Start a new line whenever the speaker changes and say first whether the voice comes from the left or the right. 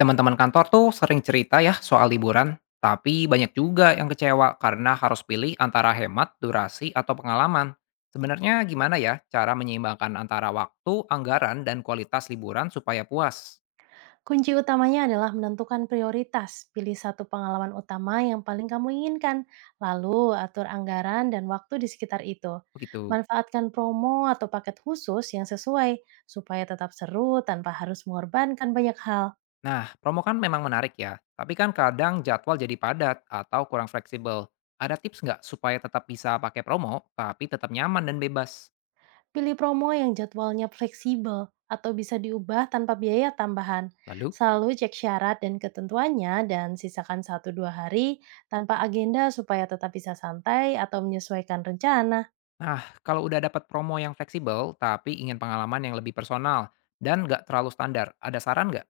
left: Teman-teman kantor tuh sering cerita ya soal liburan, tapi banyak juga yang kecewa karena harus pilih antara hemat, durasi, atau pengalaman. Sebenarnya gimana ya cara menyeimbangkan antara waktu, anggaran, dan kualitas liburan supaya puas?
right: Kunci utamanya adalah menentukan prioritas. Pilih satu pengalaman utama yang paling kamu inginkan, lalu atur anggaran dan waktu di sekitar itu.
left: Begitu.
right: Manfaatkan promo atau paket khusus yang sesuai supaya tetap seru tanpa harus mengorbankan banyak hal.
left: Nah, promo kan memang menarik ya, tapi kan kadang jadwal jadi padat atau kurang fleksibel. Ada tips nggak supaya tetap bisa pakai promo, tapi tetap nyaman dan bebas?
right: Pilih promo yang jadwalnya fleksibel atau bisa diubah tanpa biaya tambahan.
left: Lalu?
right: Selalu cek syarat dan ketentuannya dan sisakan 1 dua hari tanpa agenda supaya tetap bisa santai atau menyesuaikan rencana.
left: Nah, kalau udah dapat promo yang fleksibel, tapi ingin pengalaman yang lebih personal dan nggak terlalu standar, ada saran nggak?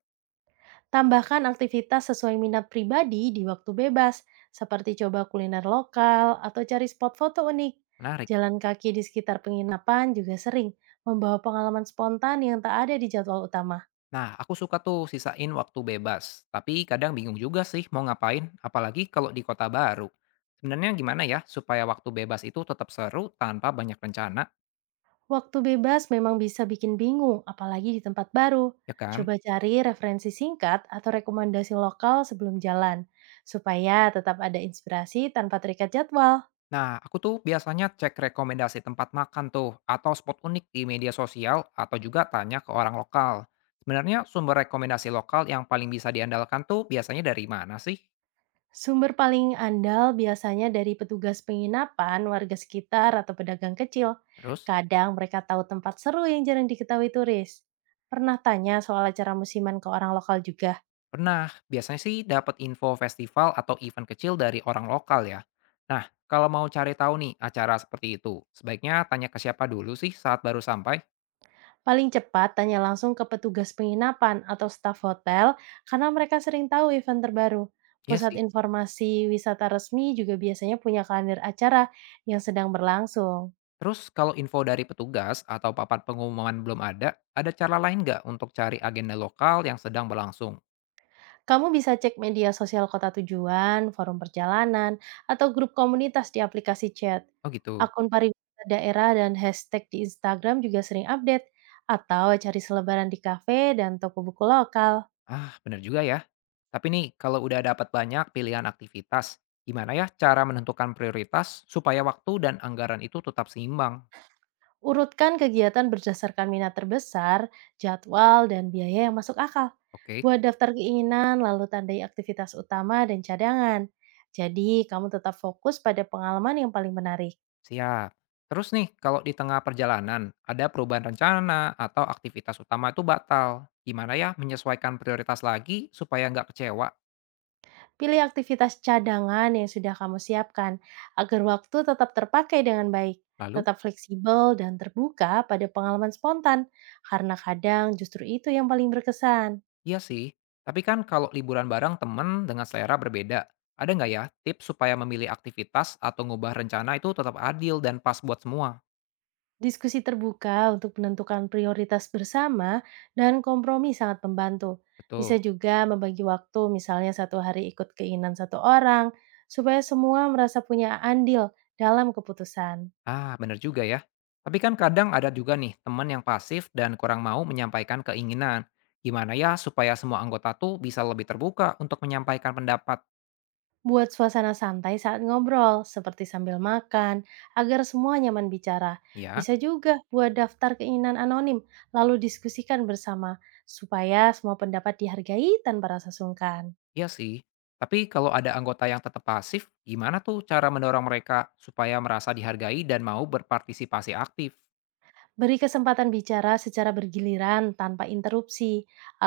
right: Tambahkan aktivitas sesuai minat pribadi di waktu bebas, seperti coba kuliner lokal atau cari spot foto unik.
left: Menarik.
right: Jalan kaki di sekitar penginapan juga sering membawa pengalaman spontan yang tak ada di jadwal utama.
left: Nah, aku suka tuh sisain waktu bebas, tapi kadang bingung juga sih mau ngapain, apalagi kalau di kota baru. Sebenarnya gimana ya supaya waktu bebas itu tetap seru tanpa banyak rencana,
right: Waktu bebas memang bisa bikin bingung, apalagi di tempat baru.
left: ya kan?
right: Coba cari referensi singkat atau rekomendasi lokal sebelum jalan, supaya tetap ada inspirasi tanpa terikat jadwal.
left: Nah, aku tuh biasanya cek rekomendasi tempat makan tuh, atau spot unik di media sosial, atau juga tanya ke orang lokal. Sebenarnya sumber rekomendasi lokal yang paling bisa diandalkan tuh biasanya dari mana sih?
right: Sumber paling andal biasanya dari petugas penginapan, warga sekitar, atau pedagang kecil.
left: Terus?
right: Kadang mereka tahu tempat seru yang jarang diketahui turis. Pernah tanya soal acara musiman ke orang lokal juga?
left: Pernah. Biasanya sih dapat info festival atau event kecil dari orang lokal ya. Nah, kalau mau cari tahu nih acara seperti itu, sebaiknya tanya ke siapa dulu sih saat baru sampai?
right: Paling cepat tanya langsung ke petugas penginapan atau staf hotel karena mereka sering tahu event terbaru.
left: Iya
right: Pusat
left: sih.
right: informasi wisata resmi juga biasanya punya kalender acara yang sedang berlangsung.
left: Terus kalau info dari petugas atau papan pengumuman belum ada, ada cara lain nggak untuk cari agenda lokal yang sedang berlangsung?
right: Kamu bisa cek media sosial kota tujuan, forum perjalanan, atau grup komunitas di aplikasi chat.
left: Oh gitu.
right: Akun pariwisata daerah dan hashtag di Instagram juga sering update, atau cari selebaran di kafe dan toko buku lokal.
left: Ah, bener juga ya. Tapi nih, kalau udah dapat banyak pilihan aktivitas, gimana ya cara menentukan prioritas supaya waktu dan anggaran itu tetap seimbang?
right: Urutkan kegiatan berdasarkan minat terbesar, jadwal, dan biaya yang masuk akal.
left: Oke.
right: Buat daftar keinginan, lalu tandai aktivitas utama dan cadangan. Jadi, kamu tetap fokus pada pengalaman yang paling menarik.
left: Siap. Terus nih, kalau di tengah perjalanan ada perubahan rencana atau aktivitas utama itu batal, gimana ya menyesuaikan prioritas lagi supaya nggak kecewa?
right: Pilih aktivitas cadangan yang sudah kamu siapkan agar waktu tetap terpakai dengan baik,
left: Lalu,
right: tetap fleksibel dan terbuka pada pengalaman spontan, karena kadang justru itu yang paling berkesan.
left: Iya sih, tapi kan kalau liburan bareng temen dengan selera berbeda, ada nggak ya tips supaya memilih aktivitas atau ngubah rencana itu tetap adil dan pas buat semua?
right: Diskusi terbuka untuk menentukan prioritas bersama dan kompromi sangat membantu. Bisa
left: Betul.
right: juga membagi waktu, misalnya satu hari ikut keinginan satu orang, supaya semua merasa punya andil dalam keputusan.
left: Ah, bener juga ya. Tapi kan kadang ada juga nih teman yang pasif dan kurang mau menyampaikan keinginan. Gimana ya supaya semua anggota tuh bisa lebih terbuka untuk menyampaikan pendapat?
right: Buat suasana santai saat ngobrol, seperti sambil makan, agar semua nyaman bicara.
left: Ya,
right: Bisa juga buat daftar keinginan anonim, lalu diskusikan bersama, supaya semua pendapat dihargai tanpa rasa sungkan.
left: iya sih. Tapi kalau ada anggota yang tetap pasif, gimana tuh cara mendorong mereka supaya merasa dihargai dan mau berpartisipasi aktif?
right: Beri kesempatan bicara secara bergiliran tanpa interupsi,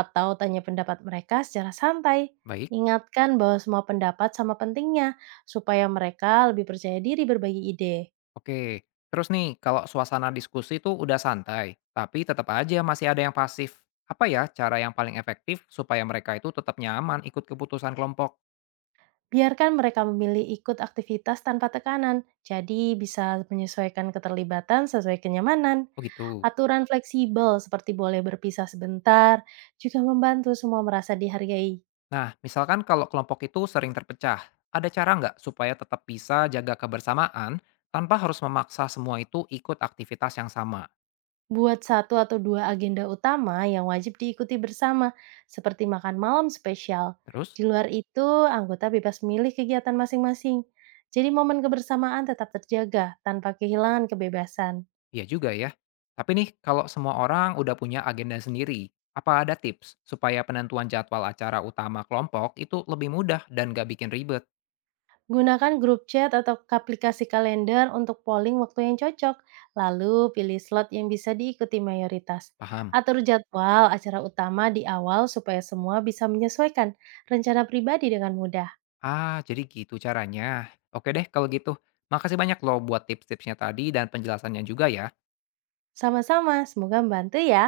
right: atau tanya pendapat mereka secara santai.
left: Baik,
right: Ingatkan bahwa semua pendapat sama pentingnya, supaya mereka lebih percaya diri berbagi ide.
left: oke. Terus nih, kalau suasana diskusi tuh udah santai, tapi tetap aja masih ada yang pasif. Apa ya cara yang paling efektif supaya mereka itu tetap nyaman ikut keputusan kelompok?
right: Biarkan mereka memilih ikut aktivitas tanpa tekanan, jadi bisa menyesuaikan keterlibatan sesuai kenyamanan.
left: Begitu.
right: Aturan fleksibel seperti boleh berpisah sebentar juga membantu semua merasa dihargai.
left: Nah, misalkan kalau kelompok itu sering terpecah, ada cara nggak supaya tetap bisa jaga kebersamaan tanpa harus memaksa semua itu ikut aktivitas yang sama?
right: Buat satu atau dua agenda utama yang wajib diikuti bersama, seperti makan malam spesial.
left: Terus?
right: Di luar itu, anggota bebas milih kegiatan masing-masing. Jadi momen kebersamaan tetap terjaga tanpa kehilangan kebebasan.
left: Iya juga ya. Tapi nih, kalau semua orang udah punya agenda sendiri, apa ada tips supaya penentuan jadwal acara utama kelompok itu lebih mudah dan gak bikin ribet?
right: Gunakan grup chat atau aplikasi kalender untuk polling waktu yang cocok, lalu pilih slot yang bisa diikuti mayoritas.
left: Paham?
right: Atur jadwal acara utama di awal supaya semua bisa menyesuaikan rencana pribadi dengan mudah.
left: Ah, jadi gitu caranya. Oke deh kalau gitu. Makasih banyak loh buat tips-tipsnya tadi dan penjelasannya juga ya.
right: Sama-sama, semoga membantu ya.